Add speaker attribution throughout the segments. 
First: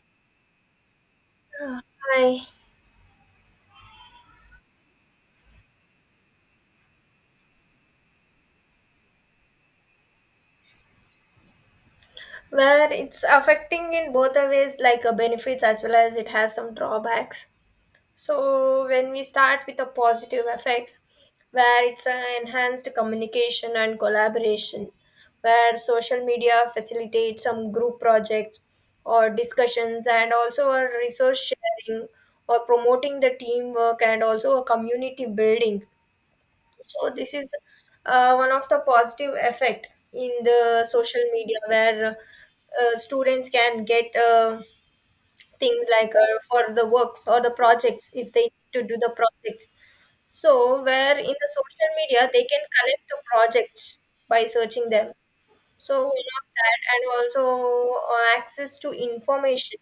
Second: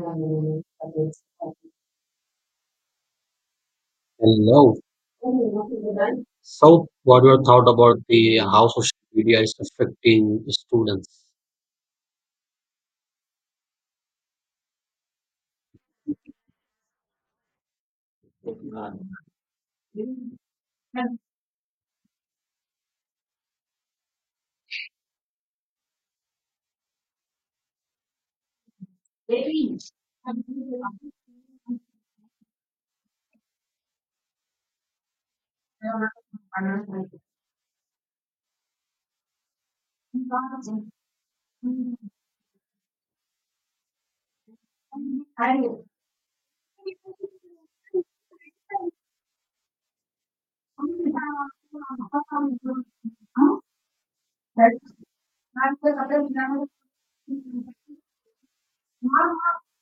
Speaker 1: Hello.
Speaker 2: Hi.
Speaker 1: So, what your thought about the how social media is affecting students?
Speaker 2: Where it's affecting in both the ways, like benefits as well as it has some drawbacks. So when we start with the positive effects, where it's enhanced communication and collaboration, where social media facilitates some group projects or discussions, and also a resource sharing or promoting the teamwork and also a community building. So this is one of the positive effect in the social media where students can get things like for the works or the projects if they need to do the projects. So where in the social media they can collect the projects by searching them. So one of that and also access to information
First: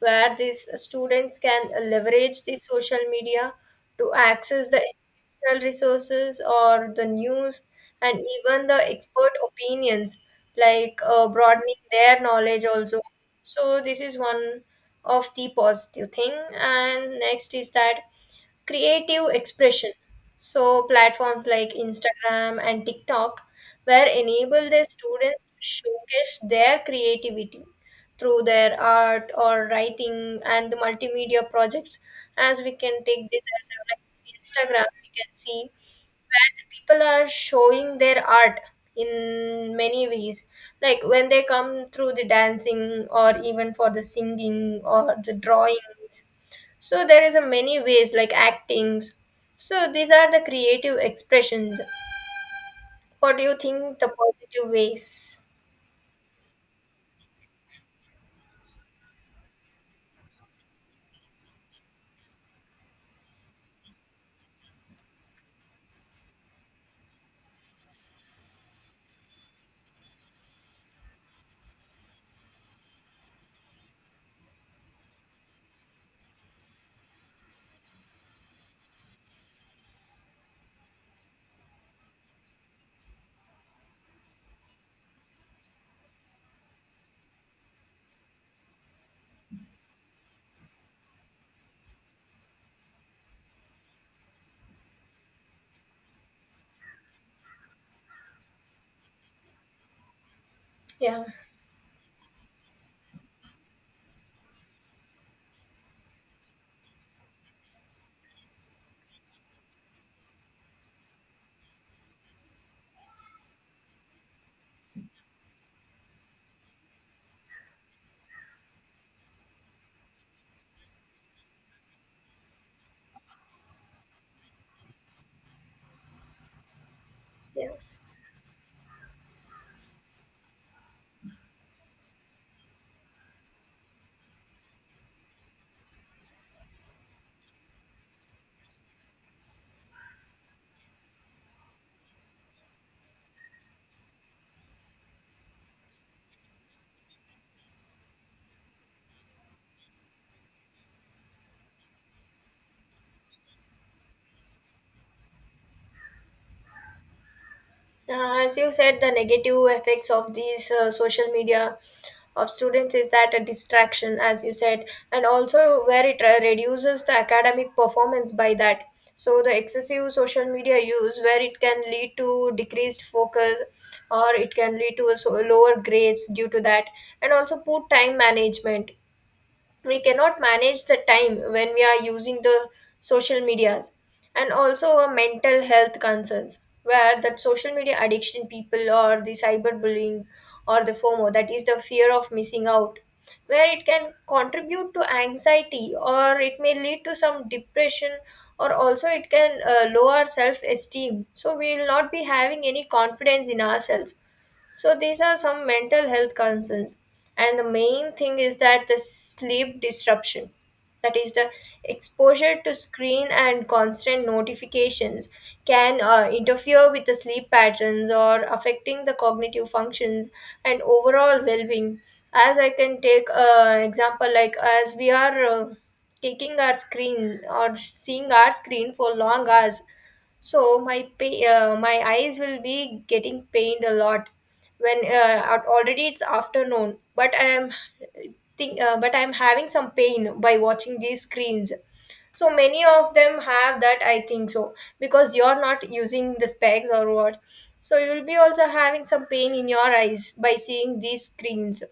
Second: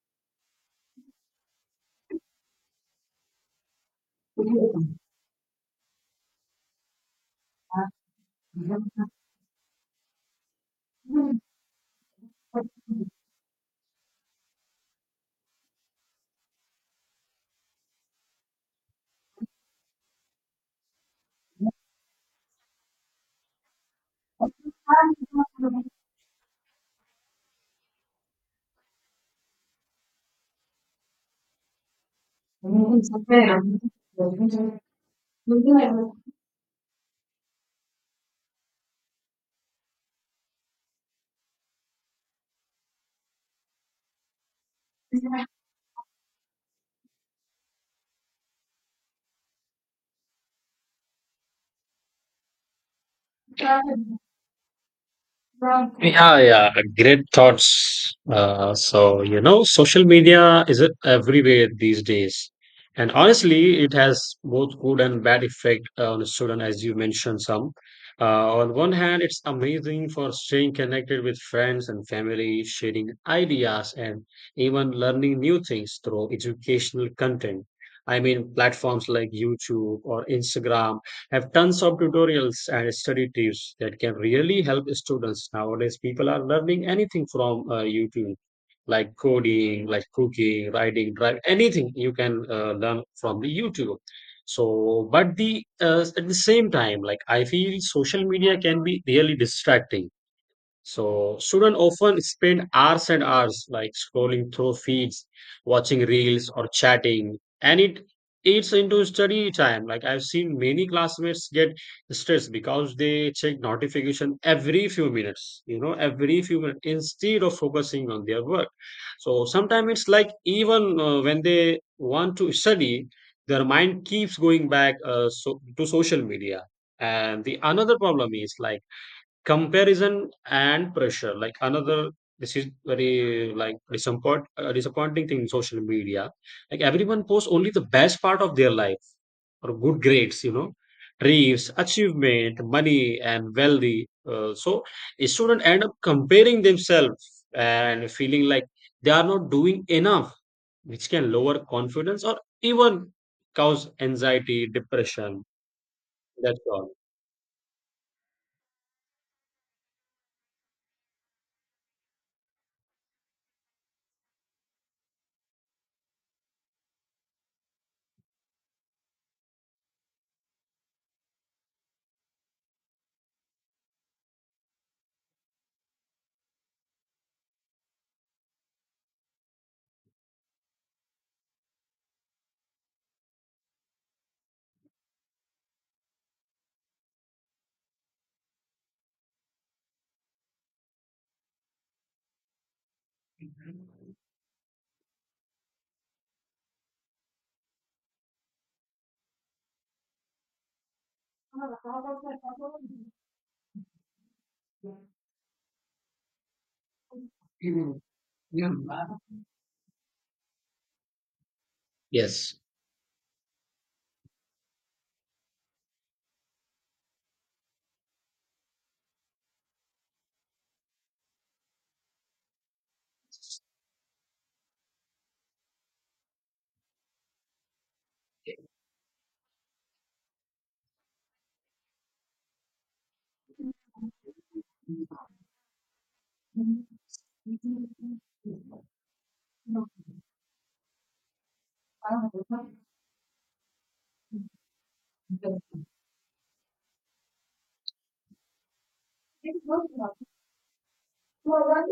Speaker 2: where these students can leverage the social media to access the traditional resources or the news and even the expert opinions like broadening their knowledge also. So this is one of the positive thing and next is that creative expression. So, platforms like Instagram and TikTok were enable their students to showcase their creativity through their art or writing and the multimedia projects. As we
Speaker 1: Mh,
Speaker 2: can take this
Speaker 1: sapere.
Speaker 2: as a like Instagram, we can
Speaker 1: Non
Speaker 2: see
Speaker 1: sapere.
Speaker 2: where the people are showing their art in many ways, like when they come through the dancing or even for the singing or the drawings. So there is a many ways like actings. So these are the creative expressions. What do you think the positive ways?
Speaker 1: Yeah, yeah, great thoughts. Social media is it everywhere these days. And honestly, it has both good and bad effect on a student, as you mentioned some. On one hand, it's amazing for staying connected with friends and family, sharing ideas, and even learning new things through educational content. I mean, platforms like YouTube or Instagram have tons of tutorials and study tips that can really help students. Nowadays, people are learning anything from YouTube, like coding, like cooking, writing, drive, anything you can learn from the YouTube. So, but the at the same time, like I feel social media can be really distracting,
Speaker 2: Yeah,
Speaker 1: so students often spend hours and hours like scrolling through feeds, watching reels or chatting, and it eats into study time. Like I've seen many classmates get stressed because they check notification every few minutes, every few minutes instead of focusing on their work. So sometimes it's like even when they want to study, their mind keeps going back to social media. And the
Speaker 2: yeah.
Speaker 1: another problem is like comparison and pressure, like another, this is very like disappointing thing in social media. Like everyone posts only the best part of their life or good grades, you know, dreams, achievement, money, and wealthy. So a student end up comparing themselves and feeling like they are not doing enough, which can lower confidence or even cause anxiety, depression. That's all.
Speaker 2: As you said, the negative effects of these social media of students is that a distraction, as you said, and also where it reduces the academic performance by that. So the excessive social media use where it can lead to decreased focus, or it can lead to a, so, lower grades due to that, and also poor time management. We cannot manage the time when we are using the social medias. And also our mental health concerns, where that social media addiction people or the cyberbullying or the fomo, that is the fear of missing out, where it can contribute to anxiety or it may lead to some depression, or also it can lower self esteem, so we will not be having any confidence in ourselves. So these are some mental health concerns. And the main thing is that the sleep disruption, that is the
Speaker 1: Yes.
Speaker 2: exposure to screen and constant notifications can interfere with the sleep patterns or affecting the cognitive functions and overall well-being. As I can take an example, like as we are taking our screen or seeing our screen for long hours, so my eyes will be getting pained a lot. When already it's afternoon but I am think but I'm having some pain by watching these screens. So many of them have that I think, so because you're not using the specs or what. So you'll be also having some pain in your eyes by seeing these screens,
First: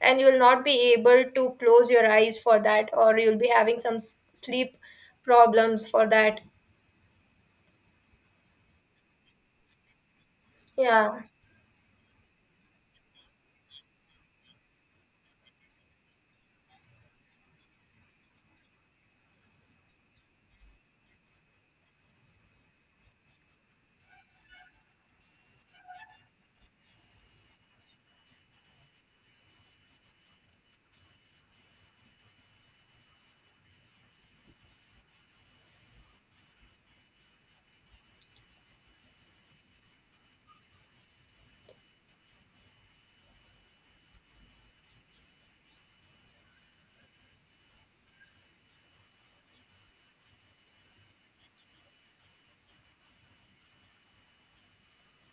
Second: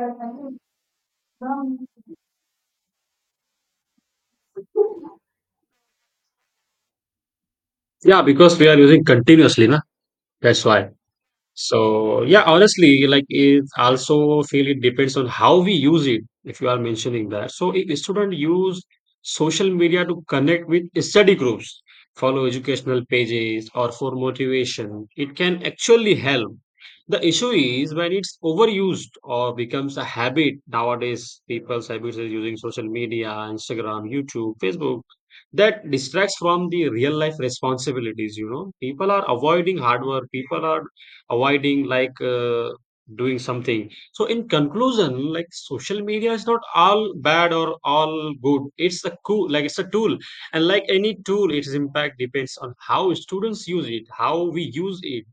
Speaker 2: and you'll not be able to close your eyes for that, or you'll be having some sleep problems for that.
Speaker 1: Yeah, because we are using continuously, na? That's why.
Speaker 2: Yeah.
Speaker 1: So yeah, honestly, like it also feel it depends on how we use it, if you are mentioning that. So if students use social media to connect with study groups, follow educational pages, or for motivation, it can actually help. The issue is when it's overused or becomes a habit. Nowadays, people's habits is using social media, Instagram, YouTube, Facebook. That distracts from the real life responsibilities, you know. People are avoiding hard work. People are avoiding doing something. So in conclusion, like, social media is not all bad or all good, it's a cool, like, it's a tool, and like any tool, its impact depends on how students use it, how we use it.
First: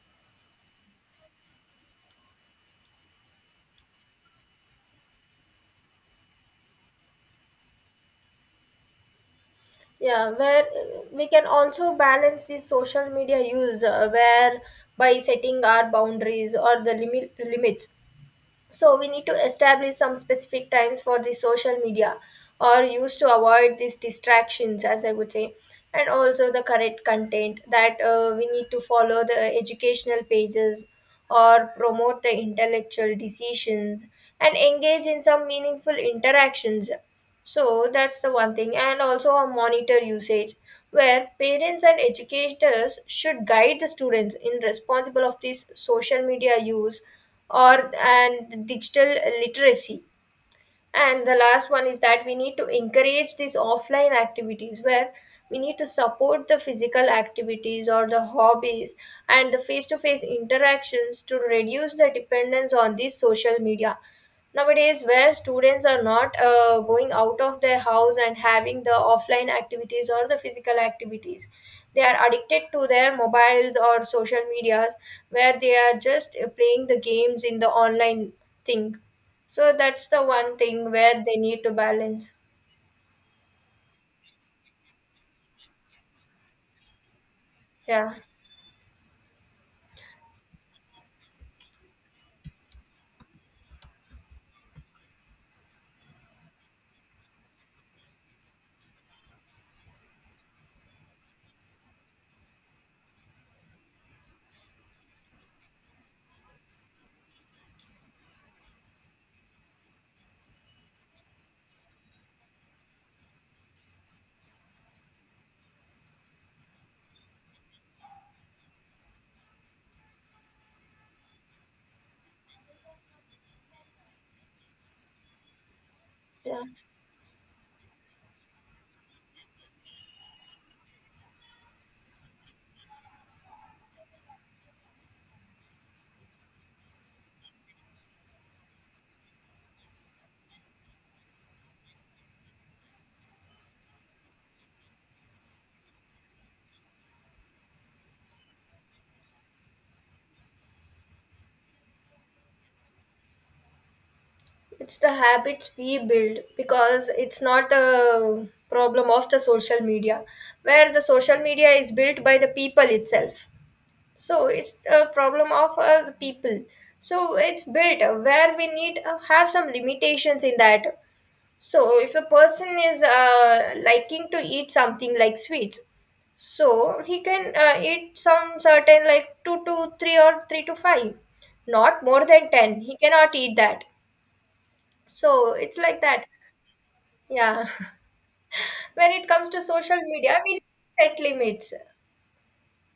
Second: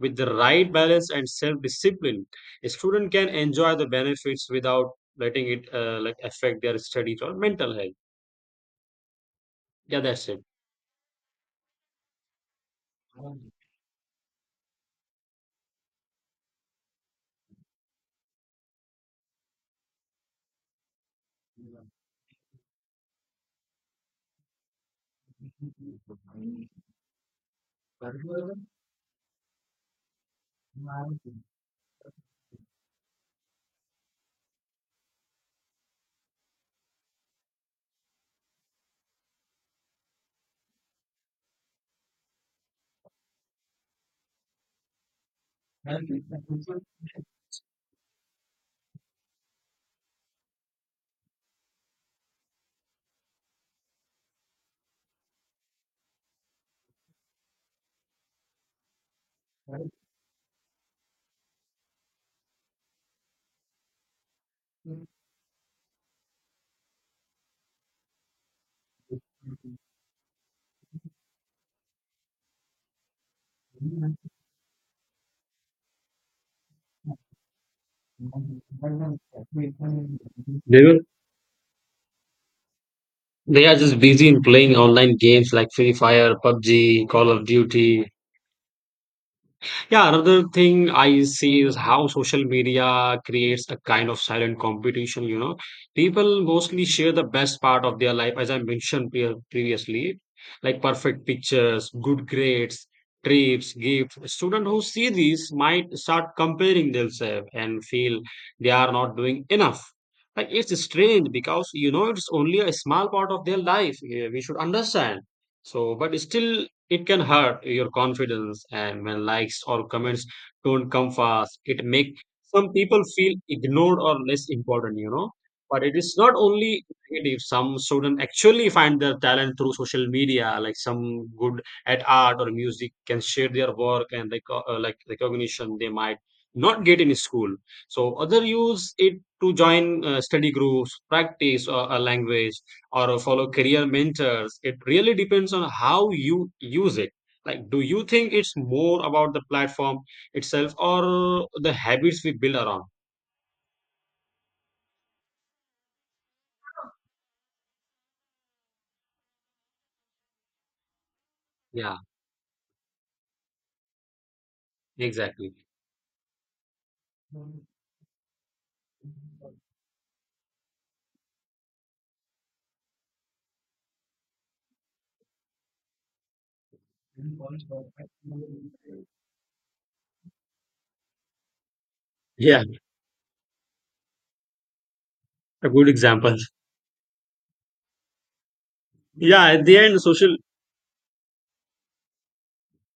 Speaker 1: With the right balance and self discipline, a student can enjoy the benefits without letting it like affect their studies or mental health. Yeah, that's
Speaker 2: Yeah,
Speaker 1: it.
Speaker 2: where we can also balance the social media use, where by setting our boundaries or the limits. So we need to establish some specific times for the social media or use to avoid these distractions, as I would say. And also the correct content, that we need to follow the educational pages or promote the intellectual decisions and engage in some meaningful interactions. So that's the one thing, and also a monitor usage where parents and educators should guide the students in responsible of this social media use or and digital literacy. And the last one is that we need to encourage these offline activities, where we need to support the physical activities or the hobbies and the face to face interactions to reduce the dependence on these social media. Nowadays, where students are not going out of their house and having the offline activities or the physical activities, they are addicted to their mobiles or social medias, where they are just playing the games in the online thing. So that's the one
Speaker 1: Do
Speaker 2: thing
Speaker 1: you?
Speaker 2: where they need to balance.
Speaker 1: They are just busy in playing online games like Free Fire, PUBG, Call of Duty.
Speaker 2: Yeah.
Speaker 1: Yeah, another thing I see is how social media creates a kind of silent competition, you know. People mostly share the best part of their life, as I mentioned previously, like perfect pictures, good grades, trips, gifts. Students who see these might start comparing themselves and feel they are not doing enough. Like it's strange because you know it's only a small part of their life. Eh, we should understand. So, but still it can hurt your confidence, and when likes or comments don't come fast, it make some people feel ignored or less important, you know. But it is not
Speaker 2: Yeah,
Speaker 1: only negative. Some students actually find their talent through social media. Like some good at art or music can share their work and like recognition they might not get in school. So other use it to join study groups, practice a language, or follow career mentors. It really depends on how you use it. Like, do you think it's more about the platform itself or the habits we build around?
Speaker 2: it's the habits we build, because it's not the problem of the social media, where the social media is
Speaker 1: Yeah,
Speaker 2: built by the people itself. So it's a problem
Speaker 1: exactly.
Speaker 2: of the people. So it's built, where we need have some limitations in that. So if the person is liking to eat something like sweets, so he can eat some certain, like 2 to 3 or 3 to 5, not more than
Speaker 1: Yeah,
Speaker 2: 10 he cannot eat that. So
Speaker 1: a
Speaker 2: it's
Speaker 1: good
Speaker 2: like that.
Speaker 1: example.
Speaker 2: Yeah. When it comes
Speaker 1: Yeah,
Speaker 2: to
Speaker 1: at the
Speaker 2: social
Speaker 1: end, social.
Speaker 2: media, we set limits.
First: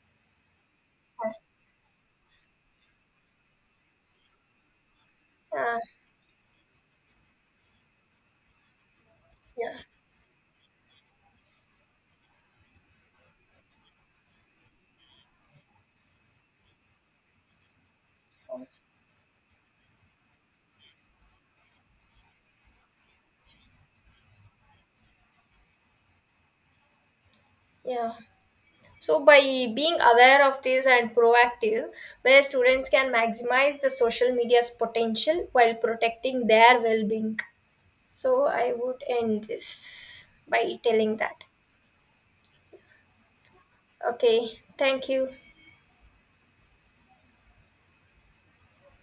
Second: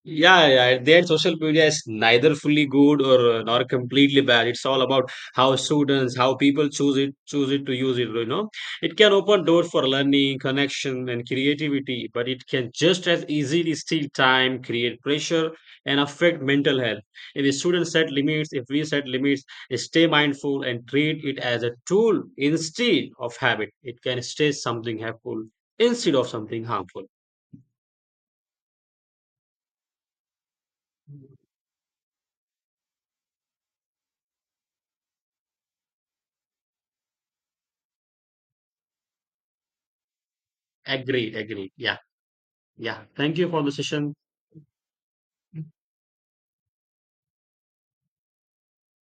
Speaker 1: Yeah, yeah. At social media is neither fully good or nor completely bad. It's all about how
Speaker 2: Uh,
Speaker 1: students, how people choose it to use it. You know, it can open doors
Speaker 2: yeah.
Speaker 1: for learning, connection, and creativity, but it can just as easily steal time, create pressure, and affect mental health. If a student set limits, if we set limits, stay mindful and treat it as a tool instead of habit. It can stay something helpful instead of something harmful.
Speaker 2: Yeah, so by being aware of this and proactive, where students can maximize the social media's potential while protecting their well being. So, I would end this by telling
Speaker 1: Agreed,
Speaker 2: that.
Speaker 1: agreed. Yeah. Yeah, thank you for the session.
Speaker 2: Okay, thank you.